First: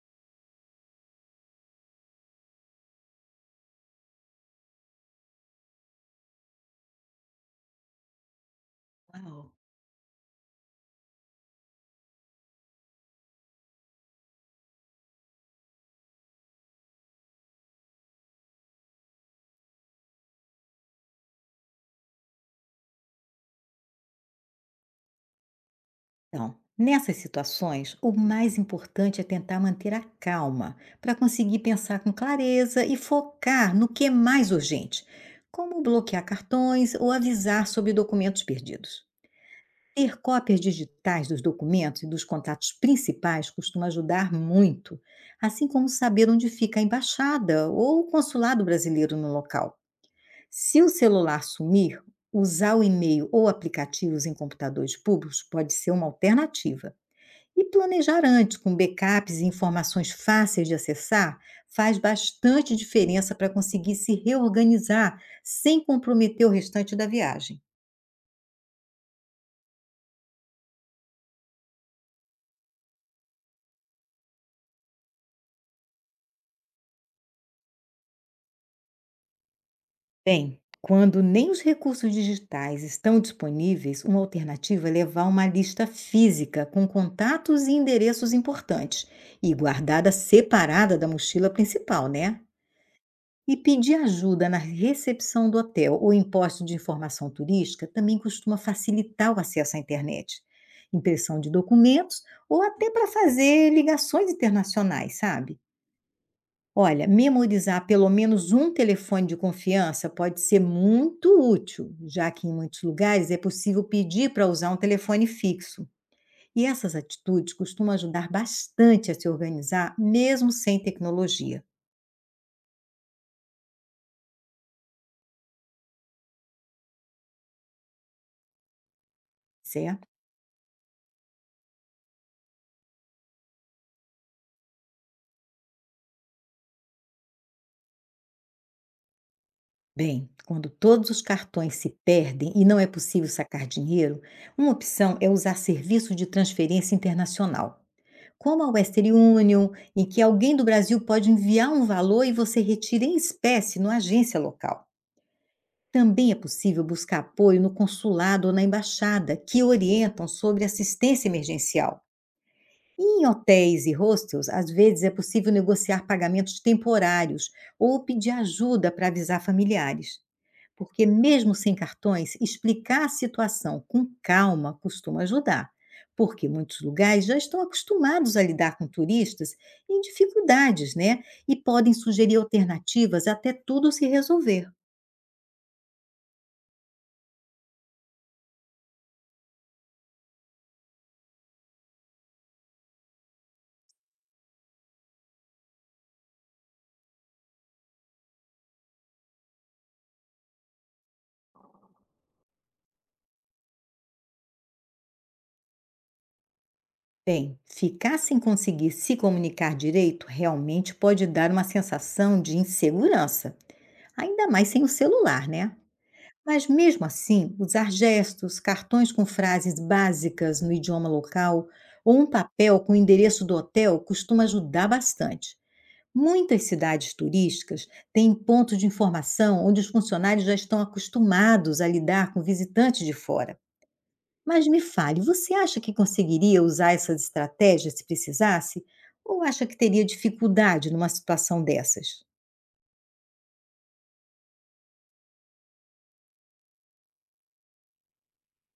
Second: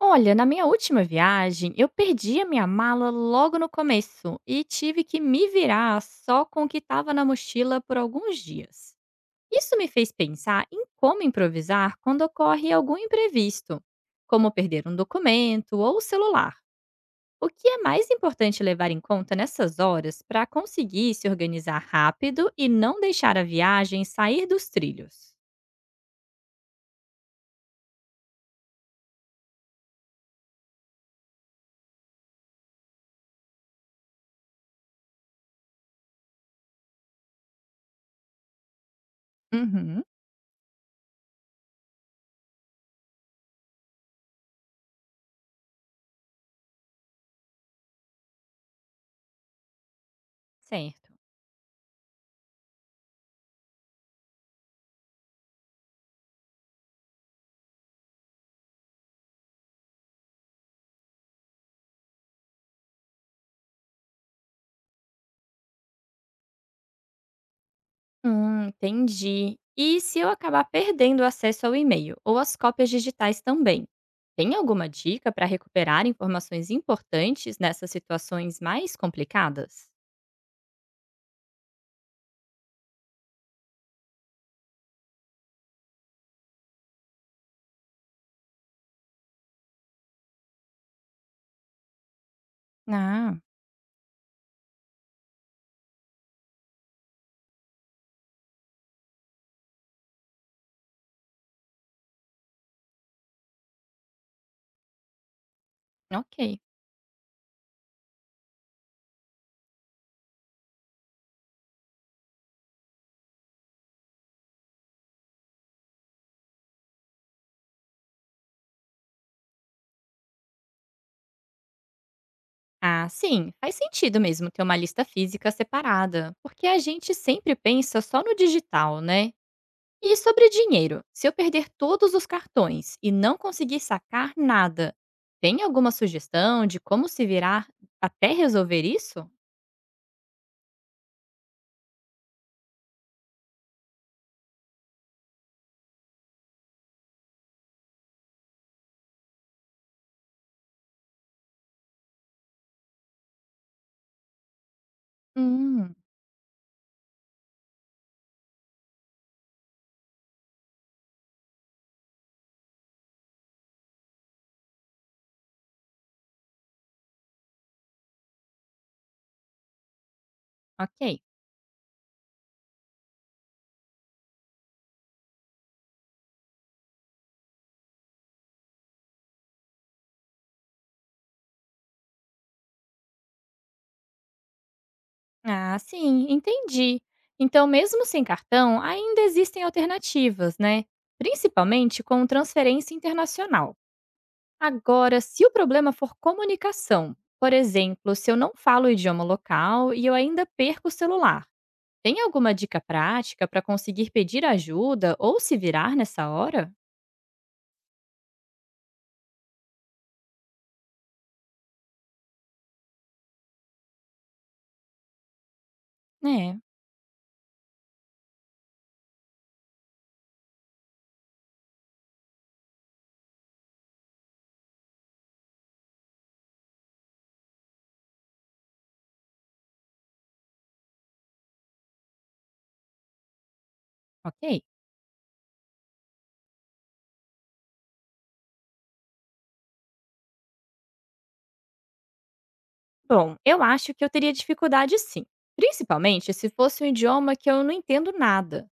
Olha, na minha última viagem, eu perdi a minha mala logo no começo e tive que me virar só com o que estava na mochila por alguns dias. Uau. Isso me fez pensar em como improvisar quando ocorre algum imprevisto, como perder um documento ou o celular. O que é mais importante levar em conta nessas horas para conseguir se organizar rápido e não deixar a viagem sair dos trilhos? Então, nessas situações, o mais importante é tentar manter a calma para conseguir pensar com clareza e focar no que é mais urgente, como bloquear cartões ou avisar sobre documentos perdidos. Uhum. Ter cópias digitais dos documentos e dos contatos principais costuma ajudar muito, assim como saber onde fica a embaixada ou o consulado brasileiro no local. Se o Certo. celular sumir, usar o e-mail ou aplicativos em computadores públicos pode ser uma alternativa. E planejar antes, com backups e informações fáceis de acessar, faz bastante diferença para conseguir se reorganizar sem comprometer o restante da viagem. Entendi. E se eu acabar perdendo o acesso ao e-mail ou as cópias digitais também? Tem alguma dica para recuperar informações importantes nessas situações mais complicadas? Bem, quando nem os recursos digitais estão disponíveis, uma alternativa é levar uma lista física com contatos e endereços importantes e guardada separada da mochila principal, né? Ah, E pedir ajuda na recepção do hotel ou em posto de informação turística também costuma facilitar o acesso à internet, impressão de documentos ou até para fazer ligações internacionais, sabe? ok. Olha, memorizar pelo menos um telefone de confiança pode ser muito útil, já que em muitos lugares é possível pedir para usar um telefone fixo. E essas atitudes costumam ajudar bastante a se organizar, mesmo sem tecnologia, Ah, sim, faz sentido mesmo ter uma lista física separada, porque a gente sempre pensa só no digital, né? certo? E sobre dinheiro, se eu perder todos os cartões e não conseguir sacar nada, tem alguma sugestão de como se virar até resolver isso? Bem, quando todos os cartões se perdem e não é possível sacar dinheiro, uma opção é usar serviço de transferência internacional, como a Western Union, em que alguém do Brasil pode enviar um valor e você retira em espécie na agência local. Hum, Também é possível buscar apoio no consulado ou na embaixada, que orientam sobre assistência emergencial. E em hotéis e hostels, às vezes é possível negociar pagamentos temporários ou pedir ajuda para avisar familiares. Porque, ok. mesmo sem cartões, explicar a situação com calma costuma ajudar, porque muitos lugares já estão acostumados a lidar com turistas em dificuldades, né? E podem sugerir alternativas até tudo se resolver. Ah, sim, entendi. Então, mesmo sem cartão, ainda existem alternativas, né? Principalmente com transferência internacional. Agora, se o problema for comunicação, por exemplo, se eu não falo o idioma local e eu ainda perco o celular, tem alguma dica prática para conseguir pedir ajuda ou se virar nessa hora? Bem, ficar sem conseguir se comunicar direito realmente pode dar uma sensação de insegurança, ainda mais sem o celular, né? É, Mas mesmo assim, usar gestos, cartões com frases básicas no idioma local ou um papel com o endereço do hotel costuma ajudar bastante. Muitas cidades turísticas têm pontos de informação onde os funcionários já estão acostumados a lidar com visitantes de fora. ok. Mas me fale, você acha que conseguiria usar essas estratégias se precisasse? Ou acha que teria dificuldade numa situação dessas? Bom, eu acho que eu teria dificuldade sim, principalmente se fosse um idioma que eu não entendo nada.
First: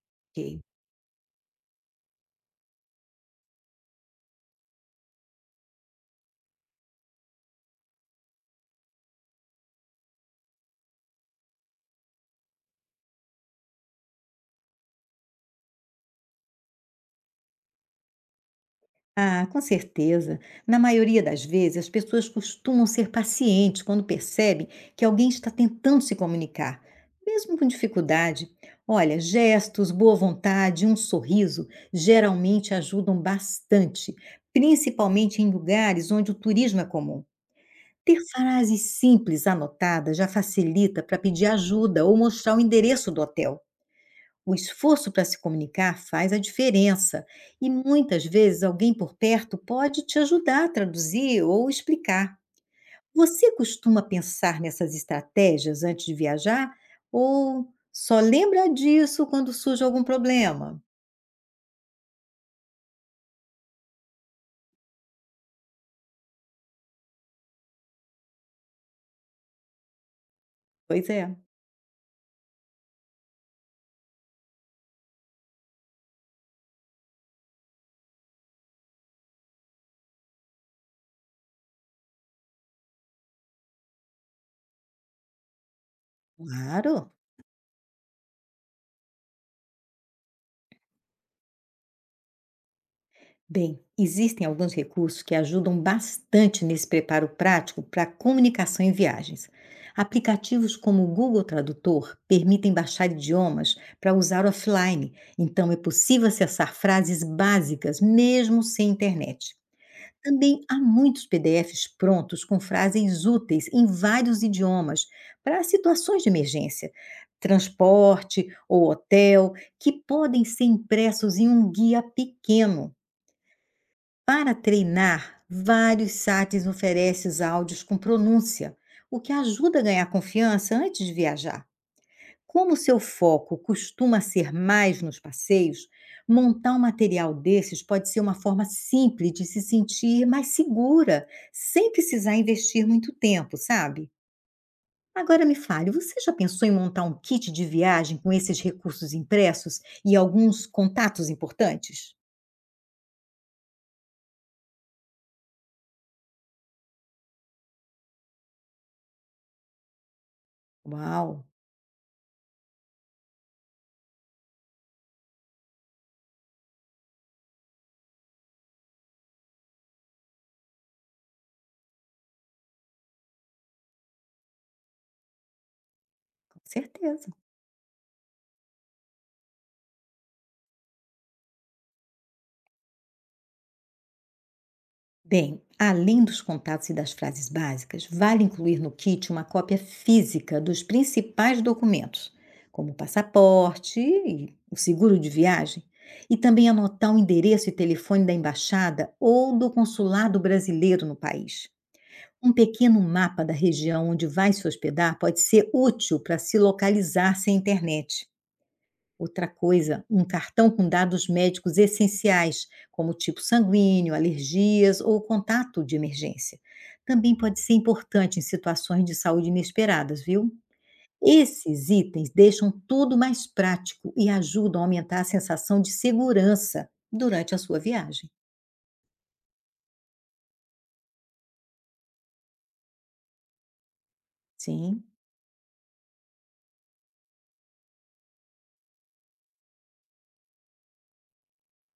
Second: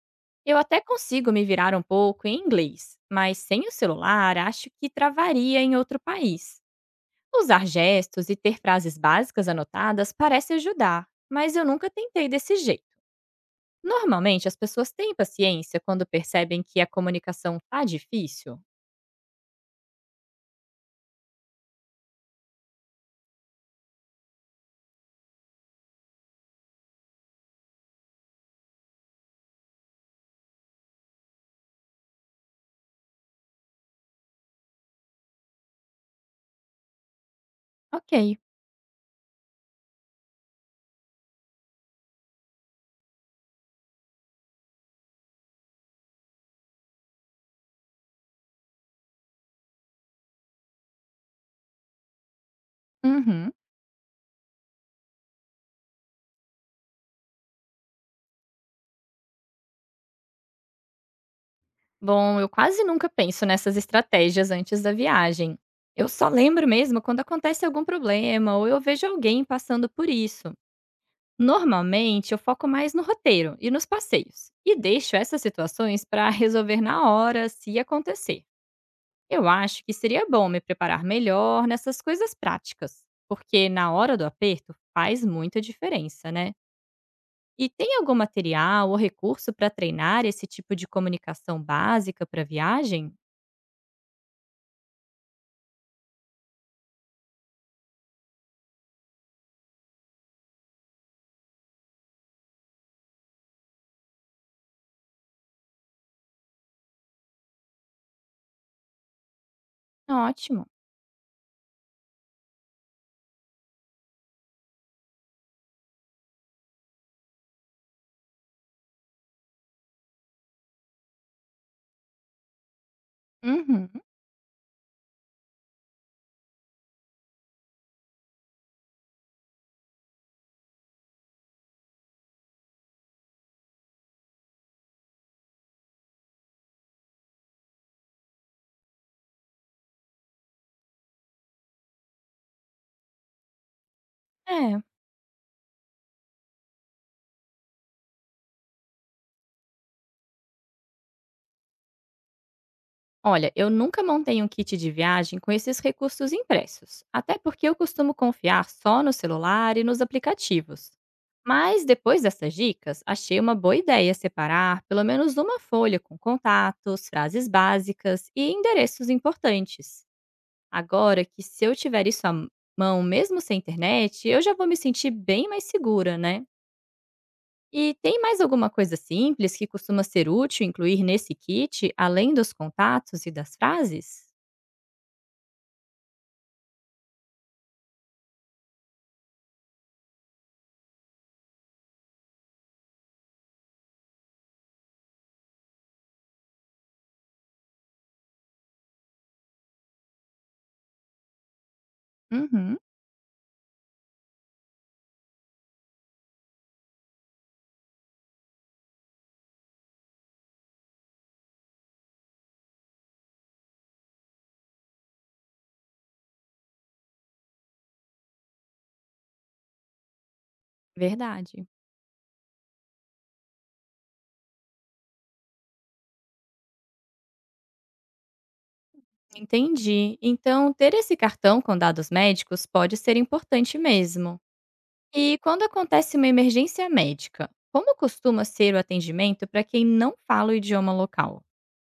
Eu Ok. até consigo me virar um pouco em inglês, mas sem o celular acho que travaria em outro país. Usar gestos e ter frases básicas anotadas parece ajudar, mas eu nunca tentei desse jeito. Normalmente as pessoas têm paciência quando percebem que a comunicação tá difícil? Ah, com certeza. Na maioria das vezes, as pessoas costumam ser pacientes quando percebem que alguém está tentando se comunicar, mesmo com dificuldade. Olha, gestos, boa vontade, um sorriso geralmente ajudam bastante, principalmente em lugares onde o turismo é comum. Ter Ok. frases simples anotadas já facilita para pedir ajuda ou mostrar o endereço do hotel. O esforço para se comunicar faz a diferença, e muitas vezes alguém por perto pode te ajudar a traduzir ou explicar. Você Uhum. costuma pensar nessas estratégias antes de viajar ou só lembra disso quando surge algum problema? Bom, eu quase nunca penso nessas estratégias antes da viagem. Eu só lembro mesmo quando acontece algum problema ou eu vejo alguém passando por isso. Pois é, Normalmente, eu foco mais no roteiro e nos passeios, e deixo essas situações para resolver na hora, se acontecer. Eu acho que seria bom me preparar melhor nessas coisas práticas, porque na hora do aperto faz muita diferença, né? claro. E tem algum material ou recurso para treinar esse tipo de comunicação básica para viagem? Bem, existem alguns recursos que ajudam bastante nesse preparo prático para comunicação em viagens. Aplicativos como o Google Tradutor permitem baixar idiomas para usar offline, então é possível acessar frases básicas mesmo sem internet. Também Ótimo. há muitos PDFs prontos com frases úteis em vários idiomas para situações de emergência, transporte ou hotel, que podem ser impressos em um guia pequeno. Uhum. Para treinar, vários sites oferecem os áudios com pronúncia, o que ajuda a ganhar confiança antes de viajar. Como o seu foco costuma ser mais nos passeios, montar um material desses pode ser uma forma simples de se sentir mais segura, sem precisar investir muito tempo, sabe? É. Agora me fale, você já pensou em montar um kit de viagem com esses recursos impressos e alguns contatos importantes? Olha, eu nunca montei um kit de viagem com esses recursos impressos, até porque eu costumo confiar só no celular e nos aplicativos. Uau, Mas depois dessas dicas, achei uma boa ideia separar pelo menos uma folha com contatos, frases básicas e endereços importantes. Agora que se eu tiver isso à mão, mesmo sem internet, eu já vou me sentir bem mais segura, né? com certeza! E tem mais alguma coisa simples que costuma ser útil incluir nesse kit, além dos contatos e das frases? Bem, além dos contatos e das frases básicas, vale incluir no kit uma cópia física dos principais documentos, como o passaporte e o seguro de viagem, e também anotar o endereço e telefone da embaixada ou do consulado brasileiro no país. Um Uhum, pequeno mapa da região onde vai se hospedar pode ser útil para se localizar sem internet. Outra coisa, um cartão com dados médicos essenciais, como tipo sanguíneo, alergias ou contato de emergência. Também pode ser importante em situações de saúde inesperadas, viu? verdade. Esses itens deixam tudo mais prático e ajudam a aumentar a sensação de segurança durante a sua viagem. Entendi. Então, ter esse cartão com dados médicos pode ser importante mesmo. Sim. E quando acontece uma emergência médica, como costuma ser o atendimento para quem não fala o idioma local?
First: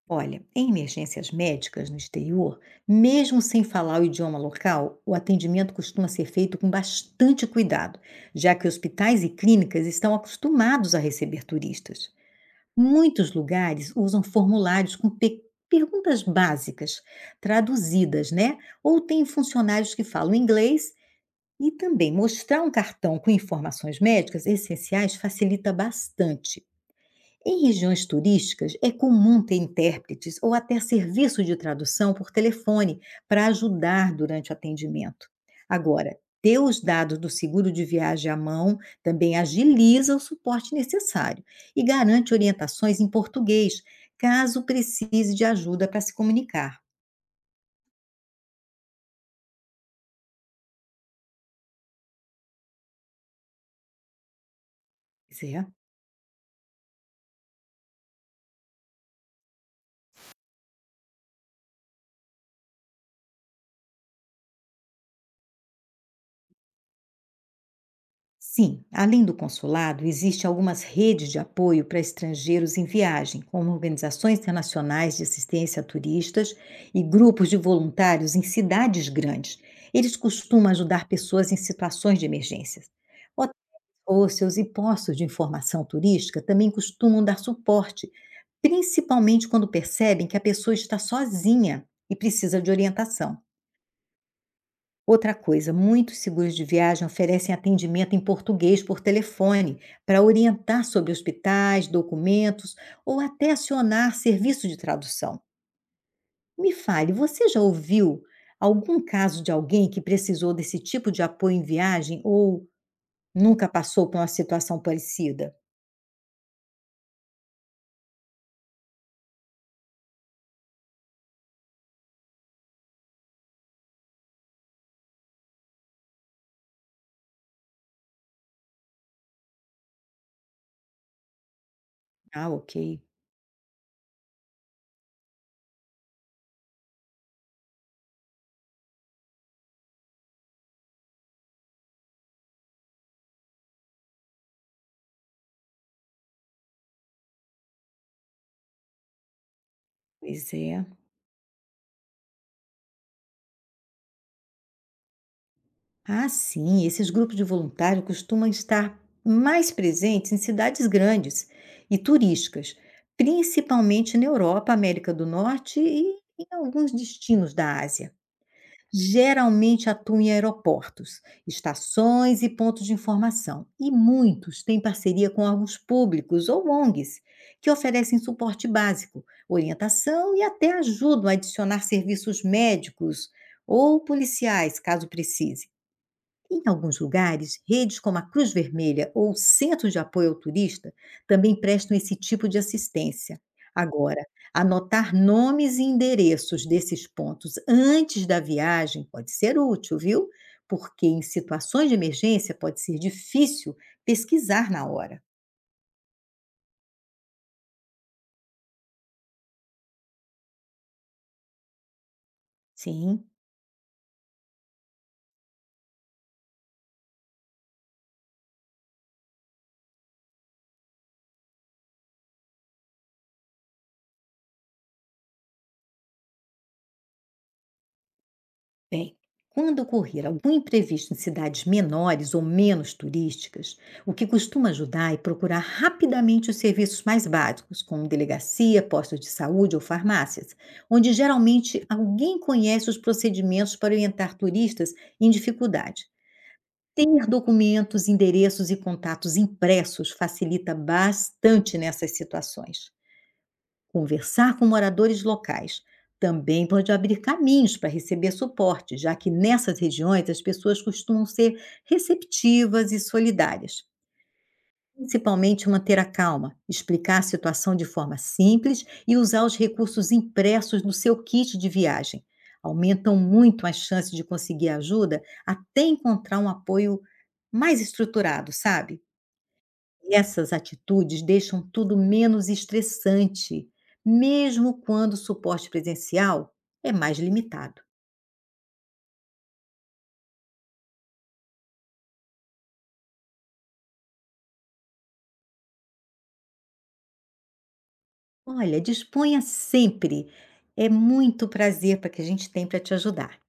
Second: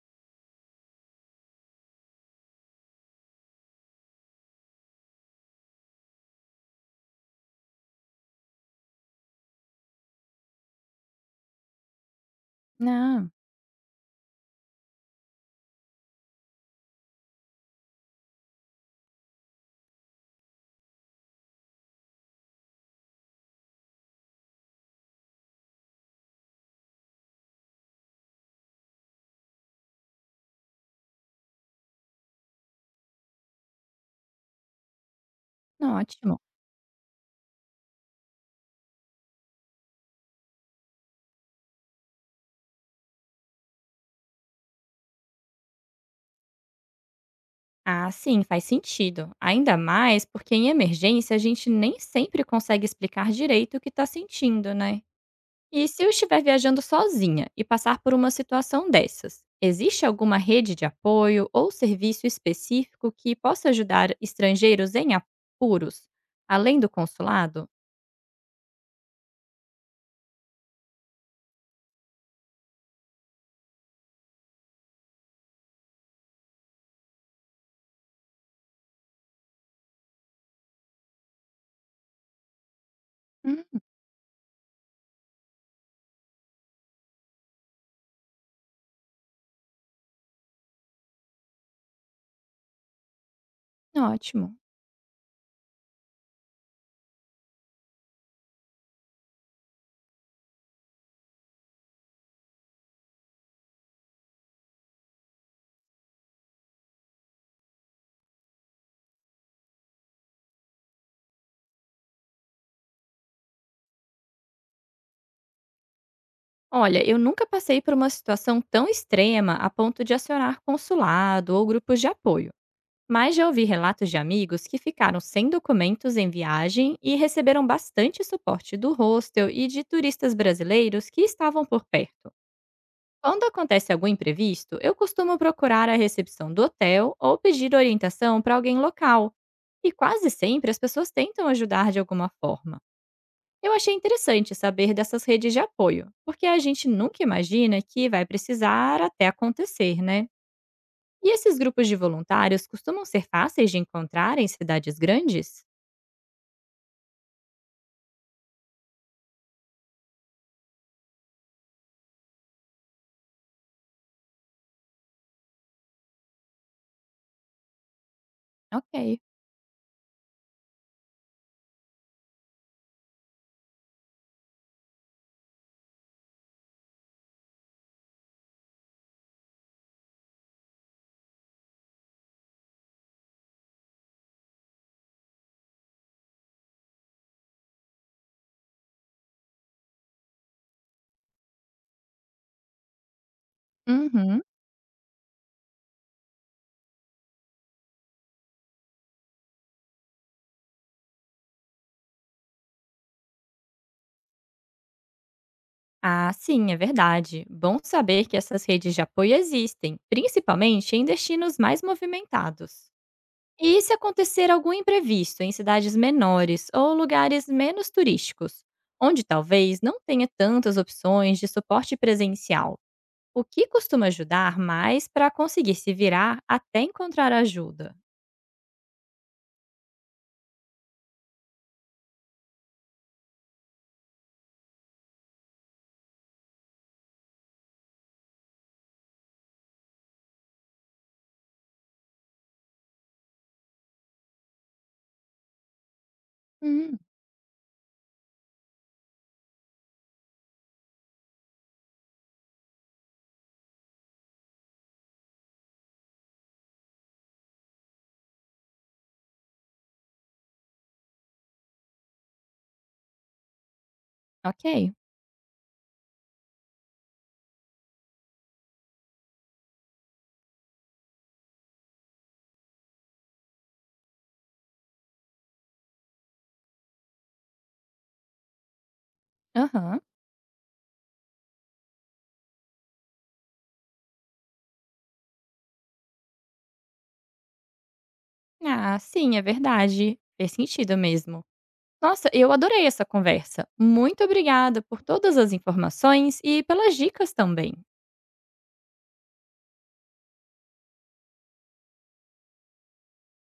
Olha, em emergências médicas no exterior, mesmo sem falar o idioma local, o atendimento costuma ser feito com bastante cuidado, já que hospitais e clínicas estão acostumados a receber turistas. Ah, Muitos lugares usam formulários com perguntas básicas, traduzidas, né? Ou têm funcionários que falam inglês e também mostrar um cartão com informações médicas essenciais facilita bastante. Em regiões turísticas, é comum ter intérpretes ou até serviço de tradução por telefone para ajudar durante o atendimento. Agora, ótimo. ter os dados do seguro de viagem à mão também agiliza o suporte necessário e garante orientações em português, caso precise de ajuda para se comunicar. Ah, sim, faz sentido. Ainda mais porque em emergência a gente nem sempre consegue explicar direito o que está sentindo, né? E se eu estiver viajando sozinha e passar por uma situação dessas, existe alguma rede de apoio ou serviço específico que possa ajudar estrangeiros em apuros, além do consulado? Sim, além do consulado, existem algumas redes de apoio para estrangeiros em viagem, como organizações internacionais de assistência a turistas e grupos de voluntários em cidades grandes. Eles costumam ajudar pessoas em situações de emergência. Hotéis, Hum, hostels e postos de informação turística também costumam dar suporte, principalmente quando percebem que a pessoa está sozinha e precisa de orientação. ótimo. Outra coisa, muitos seguros de viagem oferecem atendimento em português por telefone para orientar sobre hospitais, documentos ou até acionar serviço de tradução. Me fale, você já ouviu algum caso de alguém que precisou desse tipo de apoio em viagem ou nunca passou por uma situação parecida? Olha, eu nunca passei por uma situação tão extrema a ponto de acionar consulado ou grupos de apoio, mas já ouvi relatos de amigos que ficaram sem documentos em viagem e receberam bastante suporte do hostel e de turistas brasileiros que estavam por perto. Ah, ok. Quando acontece algum imprevisto, eu costumo procurar a recepção do hotel ou pedir orientação para alguém local. E quase sempre as pessoas tentam ajudar de alguma forma. Eu achei interessante saber dessas redes de apoio, porque a gente nunca imagina que vai precisar até acontecer, né? Pois é. E esses grupos de voluntários costumam ser fáceis de encontrar em cidades grandes? Ah, sim, esses grupos de voluntário costumam estar mais presentes em cidades grandes e turísticas, principalmente na Europa, América do Norte e em alguns destinos da Ásia. Ok. Geralmente atuam em aeroportos, estações e pontos de informação, e muitos têm parceria com órgãos públicos ou ONGs, que oferecem suporte básico, orientação e até ajudam a adicionar serviços médicos ou policiais, caso precise. Em alguns lugares, redes como a Cruz Vermelha ou centros de apoio ao turista também prestam esse tipo de assistência. Agora, Uhum. anotar nomes e endereços desses pontos antes da viagem pode ser útil, viu? Porque em situações de emergência pode ser difícil pesquisar na hora. Ah, sim, é verdade. Bom saber que essas redes de apoio existem, principalmente em destinos mais movimentados. Sim. E se acontecer algum imprevisto em cidades menores ou lugares menos turísticos, onde talvez não tenha tantas opções de suporte presencial, o que costuma ajudar mais para conseguir se virar até encontrar ajuda? Bem, quando ocorrer algum imprevisto em cidades menores ou menos turísticas, o que costuma ajudar é procurar rapidamente os serviços mais básicos, como delegacia, postos de saúde ou farmácias, onde geralmente alguém conhece os procedimentos para orientar turistas em dificuldade. Hum, Ter documentos, endereços e contatos impressos facilita bastante nessas situações. Conversar com moradores locais também pode abrir caminhos para receber suporte, já que nessas regiões as pessoas costumam ser receptivas e solidárias. ok. Principalmente manter a calma, explicar a situação de forma simples e usar os recursos impressos no seu kit de viagem. Aumentam muito as chances de conseguir ajuda até encontrar um apoio mais estruturado, sabe? Aham. E essas atitudes deixam tudo menos estressante, mesmo quando o suporte presencial é mais limitado. Ah, sim, é verdade. Fez sentido mesmo. Nossa, eu adorei essa conversa. Muito obrigada por todas as informações e pelas dicas também. Olha, disponha sempre. É muito prazer para que a gente tem para te ajudar.